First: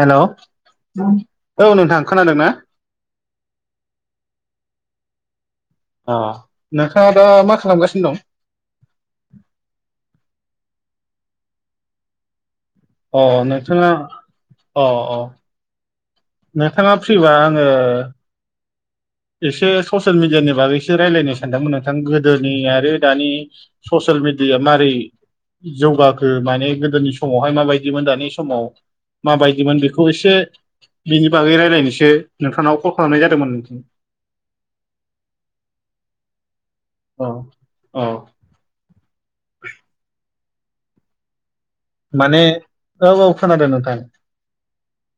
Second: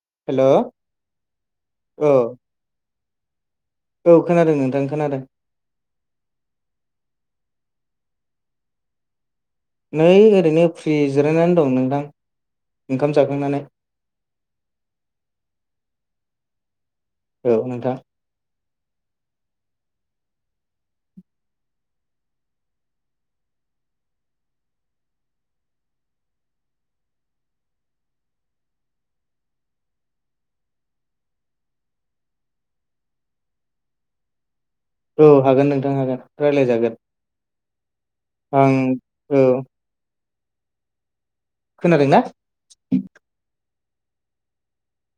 Hello hello औ औ नोंथां खोनादोंना औ खोनादों नोंथां खोनादों। अ नोंथाङा दा मा खालामगासिनो दं? नै ओरैनो फ्रि जिरायनानै दं नोंथां। ओंखाम अ जाखांनानै नोंथाङा, अ अ। नोंथाङा फ्रिबा औ आङो नोंथां एसे ससियेल मिडियानि बागैसो रायलायनो सानदोंमोन नोंथां गोदोनि आरो दानि ससियेल मिडियाया मारै जौगाखो माने गोदोनि समावहाय माबायदिमोन दानि समाव माबायदिमोन बेखौ एसे बिनि बागै रायज्लायनोसो नोंथांनाव कल खालामनाय जादोंमोन औ हागोन नोंथां हागोन राय्लायजागोन। औ औ। आं औ। खोनादोंना माने, औ औ खोनादों नोंथां।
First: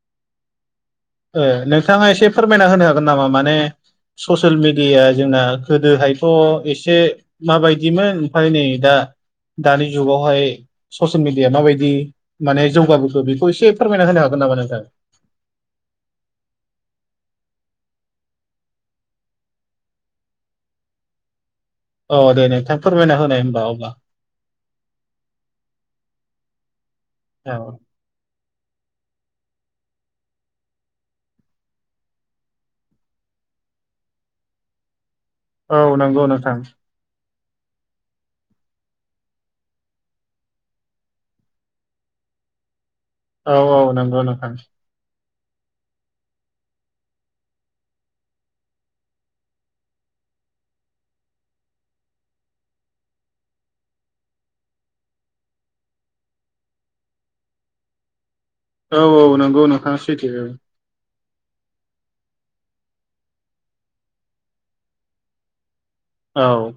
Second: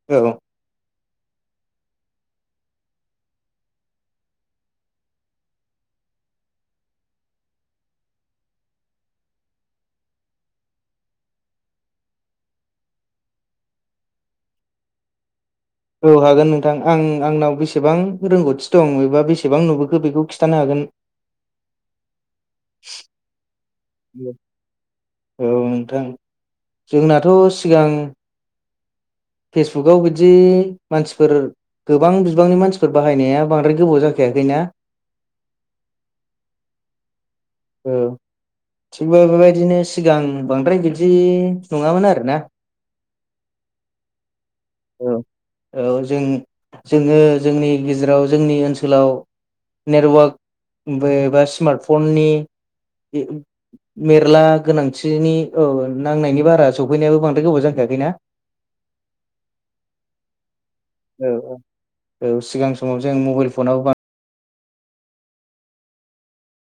औ ओ नोंथाङा एसे फोरमायना होनो हागोन नामा माने ससियेल मिडियाया जोंना गोदोहायथ' एसे माबायदिमोन ओमफ्राय नै दा दानि जुगावहाय ससियेल मि डियाया माबायदि माने जौगाबोखो बेखौ एसे फोरमायना होनो हागोन नामा नोंथां? औ हागोन नोंथा। आं आंनाव बेसेबां रोंगौथि दं एबा बेसेबां नुबोखो बेखौ खिथानो हागोन। अ दे नोंथां फोरमायना होनाय होनबा अब्ला। औ नोंथां जोंनाथ' औ सिगां फेसबुगाव बिदि मानसिफोर गोबां बिबांनि मानसिफोर बाहायनाया बांद्राय गोबाव जाखायाखैना? औ नंगौ नोंथां। औ। थिगबो बेबायदिनो सिगां बांद्राय बिदि नङामोन आरो ना। औ औ नंगौ नोंथां। औ औ जों जोङो जोंनि गेजेराव जोंनि ओनसोलाव नेटवार्कबो बा स्मार्टफननि मेरला गोनांथिनि औ नांनायनि बारा सफैनायाबो बांद्राय गोबाव जखायाखैना? औ औ नोंगौ नोंथां सैथो औ। औ औ। औ सिगां समाव जों मबाइल फनाबो बा औ।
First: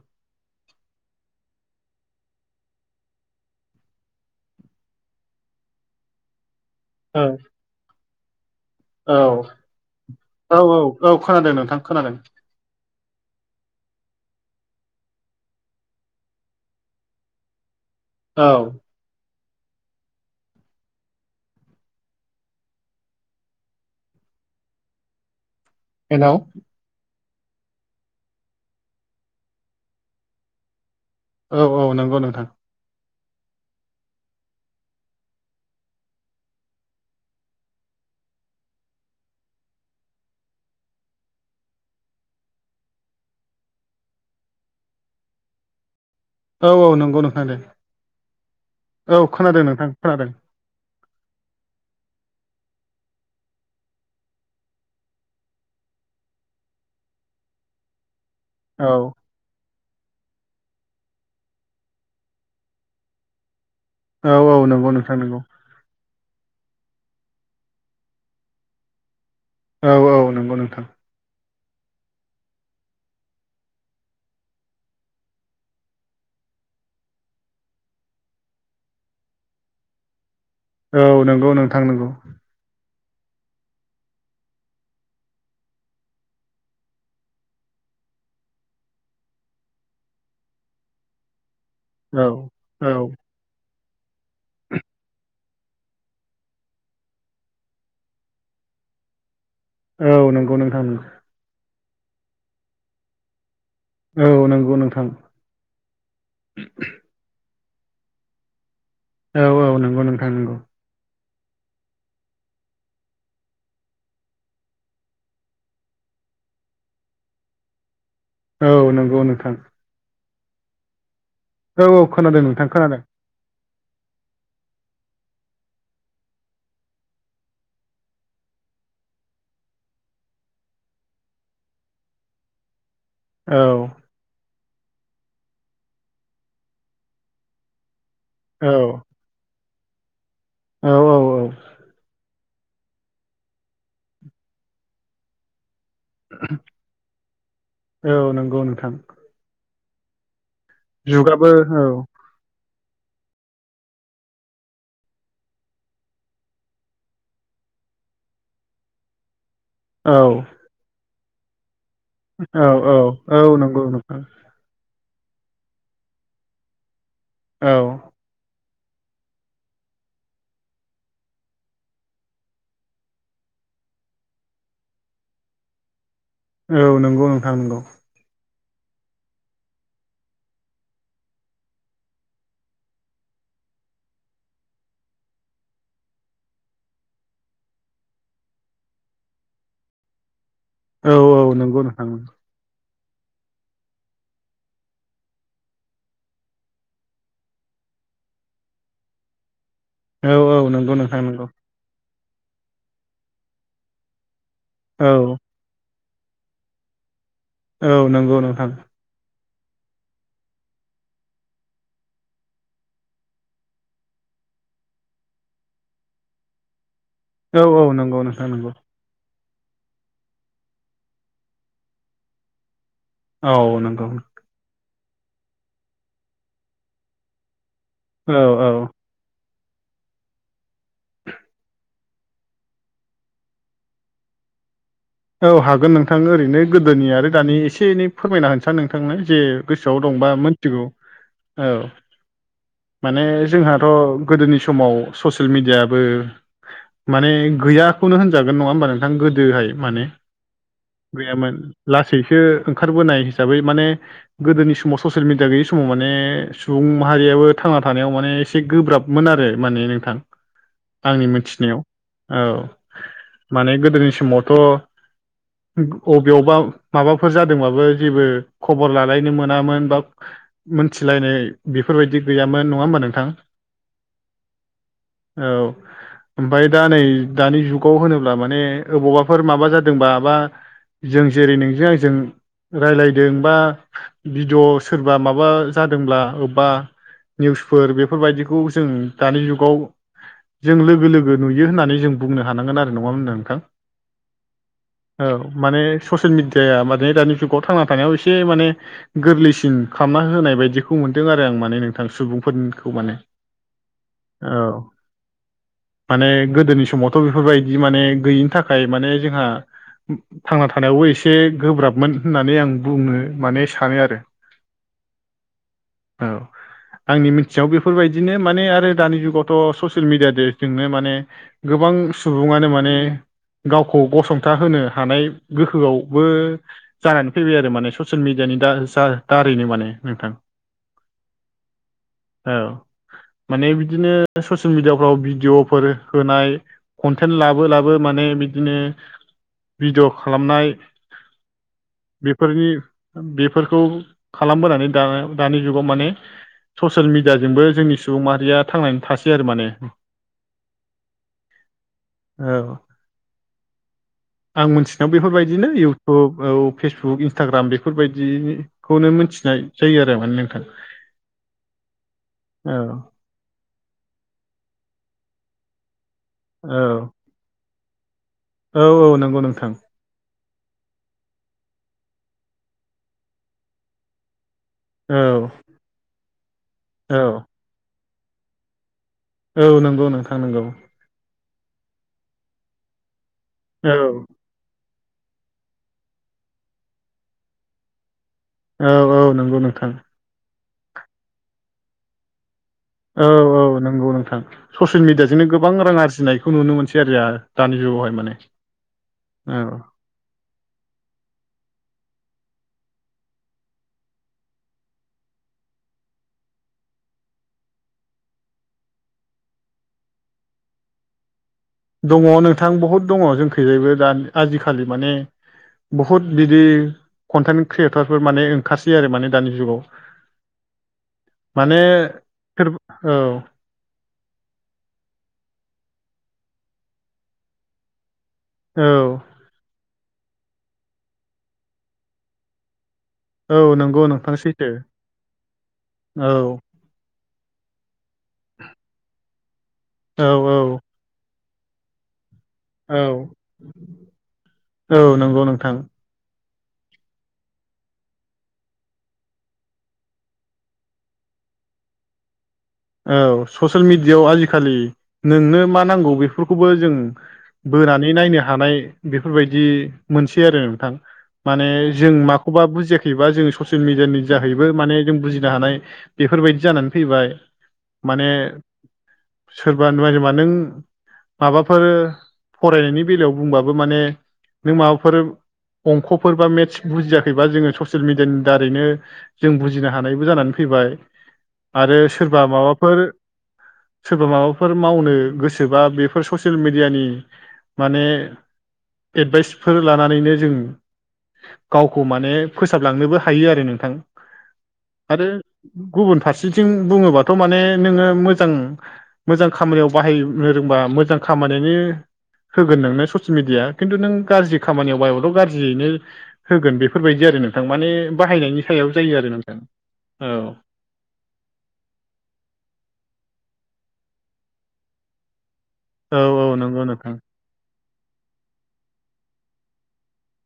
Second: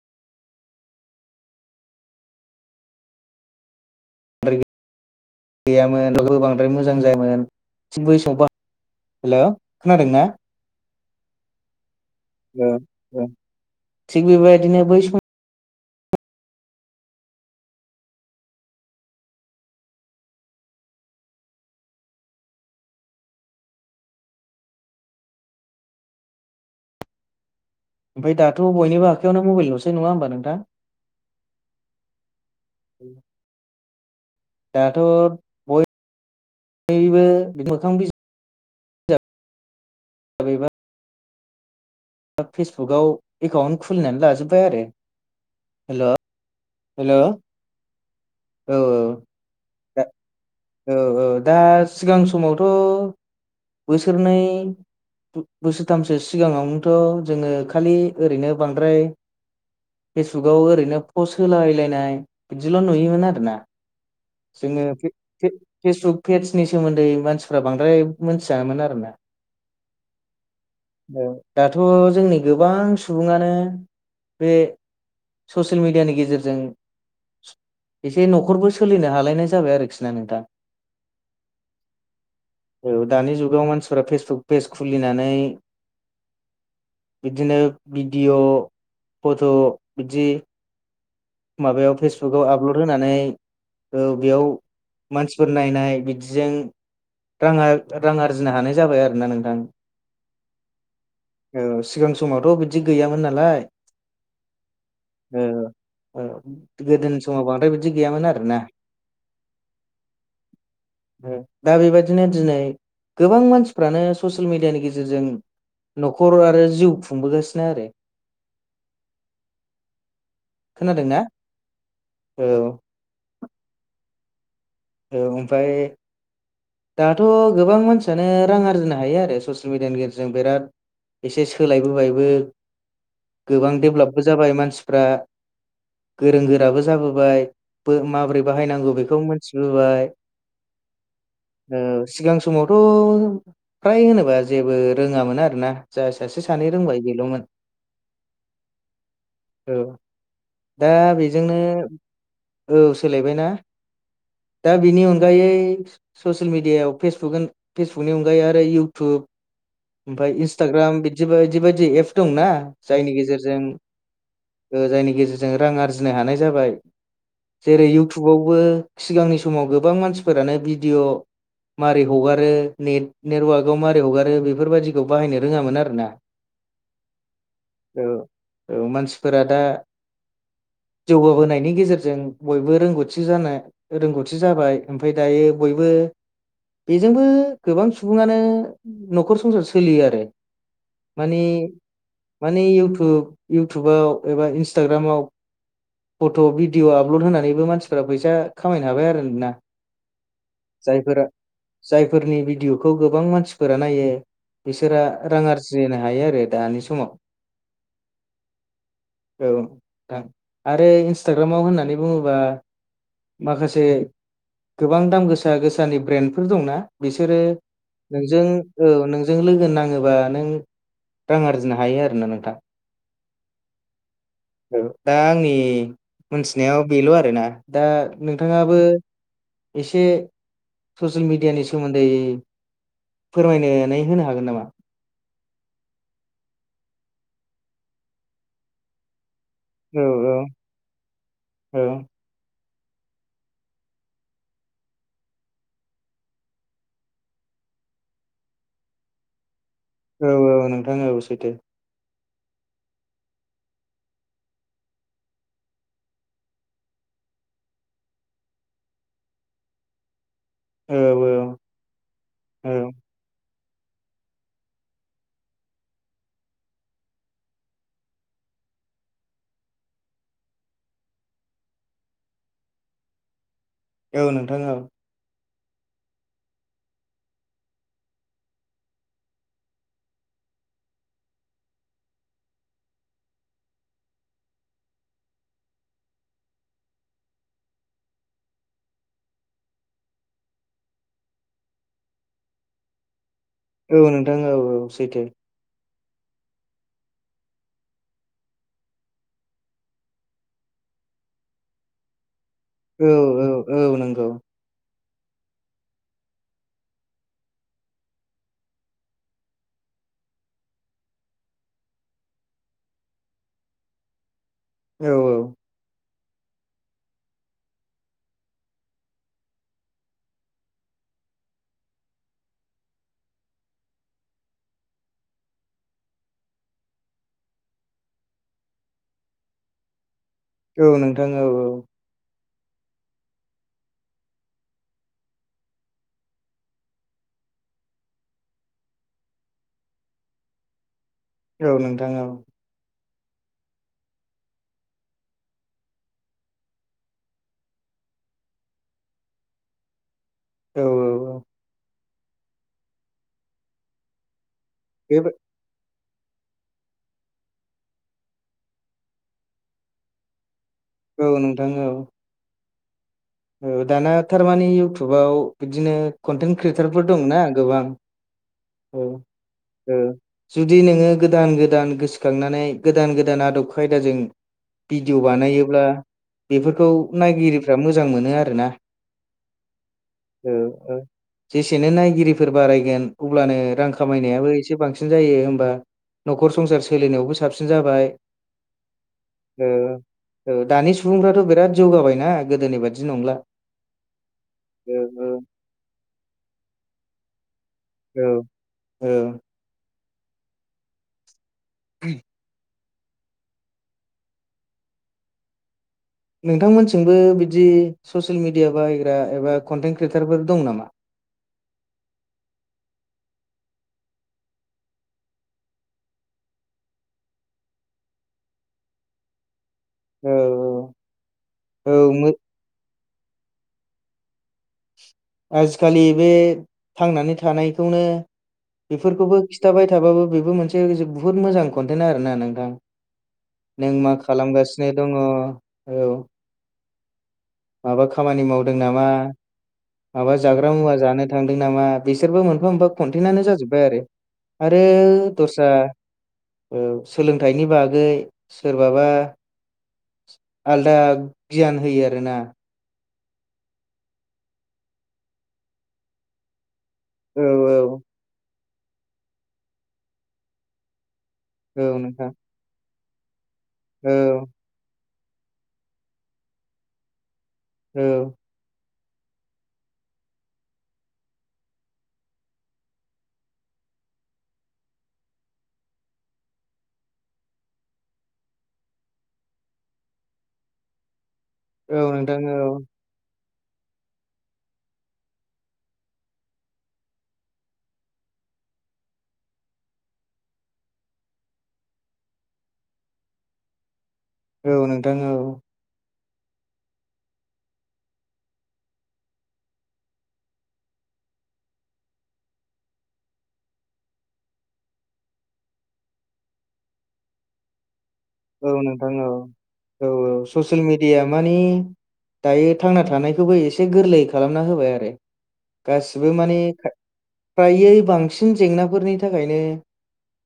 द्राय गैयामोन बांद्राय मोजां औ जायामोन थिक बै स बा औ औ औ औ खोनादों नोंथां खोनादों। ओ ओ थिग बेबायदिनो बै स औ। हेल'! ओमफाय दाथ' बयनिबो आखायावयाव मबल'सै नङा होनोमबा नोंथां? औ औ नोंगौ नोंथां। दाथ' बयबो मोखां बि जाब एबा दा फेसबुकाव एकाउन्ट खुलिनानै लाजोबबाय आरो। हेल'! औ औ नंगौ नोंथां दे। औ खोनादों नोंथां खोनादों। ओ ओ दा सिगां समावथ' बोसोरनै बोसोरथामसो सिगाङावनोथ' जोङो खालि ओरैनो औ बांद्राय फेसबुकाव ओरैनो पस्ट होलायलायनाय बिदिल' नुयोमोन आरो ना औ औ जोङो नंगौ नोंथां नंगौ फे-फे-फेसबुक पेजनि सोमोन्दै मानसिफ्रा बांद्राय मोनथियामोन आरोना। औ औ नोंगौ नोंथां। औ दाथ' जोंनि गोबां सुबुङानो बे। ससियेल मिडियानि गेजेरजों एसे न'खरबो। सोलिनो हालायनाय जाबाय आरोखि ना नोंथां। औ नंगौ नोंथां नंगौ। औ दानि जुगाव मानसिफोरा फेसबुक पेज खुलिनानै। बिदिनो भिडिअ' फट' बिदि माबायाव औ फेसबुकाव आपलड औ होनानै ओ बेयाव मानसि नायनाय बिदिजों रां रां आरजिनो हानाय जाबाय आरो ना नोंथां। औ नंगौ नोंथां। औ सिगां समावथ' बिदि गैयामोन नालाय। औ नंगौ नोंथां ओ गोदोनि समाव बांद्राय बिदि गैयामोन आरोना? औ औ नंगौ नोंथां नंगौ। दा बेबायदिनो दिनै गोबां मानसिफ्रानो ससियेल मिडियानि गेजेरजों। न'खर आरो जिउ खुंबोगासिनो आरो औ नंगौ नोंथां। खोनादों ना? औ औ खोनादों नोंथां खोनादों। ओमफ्राय दाथ' गोबां मानसियानो रां आरजिनो हायो आरो ससियेल मिडियानि गेजेरजों बिराद एसे सोलायबोबायबो औ गोबां देब्लपबो जाबाय मानसिफ्रा गोरों गोराबो जाबोबाय माबोरै औ बाहायनांगौ बेखौ मोनथिबोबाय। औ औ सिगां समावथ' फ्राय होनोबा जेबो रोङामोन आरो ना। जा सासे सानै रोंबाय बेल'मोन।‌ औ नंगौ नोंथां औ दा जुगाबो बेजोंनो औ औ सोलायबाय ना? दा बिनि अनगायै ससियेल मिडियायाव फेसबुक फेसबुकनि अनगायै आरो इउटुब औ ओमफफ्राय इन्स्टाग्राम बिदि बायदि बायदि एप दंना औ औ जायनि औ गेजेरजों नंगौ नोंथां ओ जायनि गेजेरजों रां आरजिनो हानाय जाबाय औ जेरै इउटुबावबो सिगांनि समाव गोबां मानसिफोरानो भिडिअ' मारै हगारो नेट नेटवार्कआव मारोरै हगारो बेफोरबायाददिखौ बाहायनो रोङामोन आरो ना। औ नंगौ नोंथां नंगौ। औ औ मानसिफोरा दा जौगाहोनायनि गेजेरजों बयबो रोंगौथि जानो रोंगौथि जाबाय ओमफ्राय दायो बयबो बेजोंबो गोबां सुबुङानो न'खर संसार सोलियो आरो औ मानि औ नंगौ नोंथां मानेउटुब इउटुबाव एबा इन्स्टाग्रामाव फट' भिडिअ आपल'ड होनानैबो मानसिफ्रा फैसा खामायनो हाबाय आरो नोना औ औ नंगौ नोंथां जायफोरा नंगौ जायफोरनि भिडिअ'खौ गोबां मानसिफोरा नायो बिसोरा औ रां आरजि हायो आरो दानि समाव औ नंगौ नोंथां। औ नोंथां आरो इन्सटाग्रामाव होननानै बुङोबा माखासे गोबां दाम गोसा गोसानि ब्रेन्डफोर दंना बिसोरो औ औ नंगौ नोंजों नोंथां नंगौ औ नों जों लोगो नाङोबा नों रां आरजिनो हायो आरोना नोंथां। औ नंगौ। औ दा आंनि मोनथिनायाव बेल' आरोना दा औ नोंथाङाबो। एसे ससियेल मिडियानि सोमोन्दै फोरमायनानै होनो हागोन नामा? औ हागोन नोंथां ओरैनो गोदोनि आरो दानि एसे एनै फोरमायना होनसां नोंथांनो जे गोसोआव औ दंबा मिथिगौ औ माने जोंहाथ गोदोनि समाव ससियेल मिडियाबो माने गैयाखौनो होनजागोन नङा होमबा नोंथां गोदोहाय माने औ औ नोंथां औ सैथो गैयामोन लासैसो ओंखारबोनाय हिसाबै माने गोदोनि समाव ससियेल मिडिया गैयि समाव माने सुबुं माहारियाबो थांना थानायाव माने एसे गोब्राबमोन आरो माने नोंथां। औ आंनि मोनथिनायाव औ माने गोदोनि समावथ अबेयावबा माबाफोर जादोंबाबो जेबो खबर लालायनो मोनामोन बा मोनथिलायनाय बेफोरबायदि गैयामोन नङा होमबा नोंथां औ नोंथां औ औ ओमफ्राय दा नै दानि जुगाव होनोब्ला माने अबावबाफोर माबा जादों बा बा जों जेरै नोंजों आंजों रायलायदों बा भिडिअ सोरबा माबा जादोंब्ला अबबा निउसफोर बेफोरबायदिखौ जों दानि जुगाव जों लोगो लोगो नुयो होननानै जों बुंनो हानांगोन आरो नङा मोनदों नोंथां औ नोंथां औ औ सैथो औ माने ससियेल मिडियाया माने दानि जुगाव थांना थानायाव एसे माने गोरलैसिन खालामना होनाय बायदिखौ मोनदों आरो आं माने नोंथां सुबुंफोरनि खौ औ माने औ नंगौ औ माने गोदोनि समावथ बेफोरबायदि माने गैयिनि थाखाय माने जोंहा थांना थानायावबो एसे गोब्राबमोन होननानै आं बुंनो माने सानो आरो [inaudible] औ औ औ आंनि मिथिनायाव बेफोरबायदिनो माने आरो दानि जुगावथ ससियेल मिडिया दे जोंनो माने गोबां सुबुङानो माने गावखौ गसंथा होनो हानाय गोहोआवबो जानानै फैबाय आरो माने ससियेल मिडियानि दा जा दारैनो माने नोंथां औ नोंथां औ औ औ माने बिदिनो ससियेल मिडियाफ्राव भिडिअफोर होनाय कन्टेन्ट लाबो लाबो माने बि दिनो भिडिय खालामनाय औ नोंथां औ बेफोरनि बेफोरखौ खालामबोनानै दा दानि जुगाव माने ससियेल मिडियाजोंबो जोंनि सुबुं माहारिया थांनानै थासै आरो माने औ औ औ औ आं मिथिनायाव बे बेफोरबायदिनो इउटुब औ फेसबुक इन्सटाग्राम बेफोरबायदि खौनो मिथिनाय जायो आरो माने नोंथां औ नोंथां औ औ दाना थारमानि इयउटुबाव बिदिनो कन्टेन्ट औ क्रियेटारफोर दंना गोबां औ औ नंगौ नोंथां औ जुदि नोङो गोदान गोदान गोसोखांनानै गोदान गोदान आदब खायदाजों भिडिअ औ बानायोब्ला बेफोरखौ औ नायगिरिफ्रा मोजां मोनो आरोना औ नंगौ नोंथां औ नंगौ औ जेसेनो नायगिरिफोर बारायगोन अब्लानो रां औ खामायनायाबो एसे एसे बांसिन जायो होमबा नखर संसार सोलिनायावबो साबसिन जाबाय औ औ नंगौ नोंथां औ दानि सुबुंफ्राथ' बिराद जौगाबायना गोदोनि बायदि औ औ नोंगौ नोंथां ससियेल ओ मिडियाजोंनो गोबां रां आरजिनायखौ नुनो मोनसै आरो आहा दानि जुगावहाय माने औ औ औ [inaudible] नोंथांमोनथिंबो बिदि ससियेल मिडिया बाहायग्रा एबा कन्टेन्ट क्रियेटारफोर दं नामा दङ नोंथां बहुद दङ जोंखैजायबो दा आजिखालि माने बहुद बिदि कन्टेन्ट क्रियेटरफोर माने ओंखारसै आरो माने दानि जुगाव औ माने औ मो सोर औ आजिखालि बे थांनानै थानायखौनो औ बेफोरखौबो खिथ खिथाबाय थाबो बेबो मोनसे बुहुत मोजां कनटेन्ट आरो ना नोंथां औ नों नंगौ मा नोंथां सैथो खालामगासिनो दङ औ औ माबा खामानि मावदों नामा औ माबा जाग्रा औ मुवा जानो थांदों नामा बिसोरबो मोनफा मोनफा औ कनटेन्टानो जाजोब्बाय आरो औ आरो नंगौ दस्रा नोंथां औ सोलोंथाइनि बागै सोरबाबा आलदा गियान होयो आरोना औ ससियेल मिडियाआव आजिखालि नोंनो मा नांगौ बेफोरखौबो जों औ बोनानै नायनो हानाय बेफोरबायदि मोनसै आरो नोंथां माने औ जों नोंथां माखौबा बुजियाखैबा जों ससियेल औ मिडियानि जाहै बो माने जों बुजिनो हानाय बेफोरबायदि जानानै फैबाय औ माने सोरबा नायदोंबा नों माबाफोर फरायनायनि बेलायाव बुंबाबो माने नों माबाफोर अंखफोर बा मेथ्स बुजियाखैबा जोङो ससियेल मिडियानि दारैनो जों बुजिनो हानायबो जानानै फैबाय औ आरो नोंथां सोरबा औ माबाफोर सोरबा माबाफोर मावनो गोसोबा बेफोर ससियेल मेडियानि माने एडभाइसफोर लानानैनो जों गावखौ माने फोसाबलांनोबो हायो आरो नोंथां औ नोंथां आरो औ गुबुन फारसेथिं बुङोबाथ' माने नोङो मोजां मोजां खामानियाव बाहायनो रोंबा मोजां खामानियानो होगोन नोंनो ससियेल मिडिया खिन्थु नों गाज्रि खामानियाव बाहायबाथ' गाज्रियैनो होगोन बेफोरबायदि आरो नोंथां माने बाहायनायनि औ सायाव जायो औ आरो नोंथां औ ससियेल मिडियाया माने दायो थांना थानायखौबो एसे गोरलै खालामना होबाय आरो औ गासिबो माने औ नंगौ नोंथां फ्रायै बांसिन जेंनाफोरनि थाखायनो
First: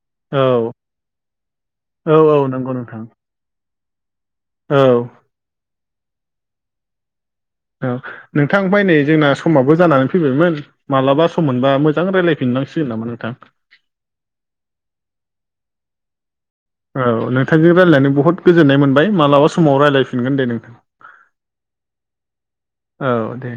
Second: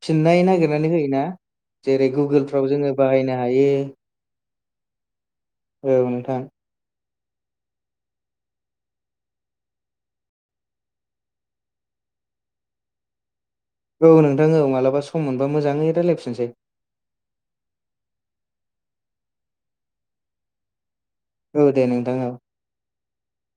फिननाय औ नागिरनानै होयोना जेरै औ औ गुगोलफ्राव नंगौ जोङो नोंथां बाहायनो हायो औ औ नोंथां औ नोंथां ओमफाय नै जोंना समाबो जानानै फैबायमोन मालाबा सम मोनबा मोजां रायलायफिनांसिगोन नामा नोंथां औ नोंथां औ मालाबा सम मोनबा मोजाङै रायलायफिनसै औ नोंथांजों रायज्लायनानै बुहुद गोजोन्नाय मोनबाय मालाबा समाव रायज्लायफिनगोन दे नोंथां औ दे नोंथां औ औ दे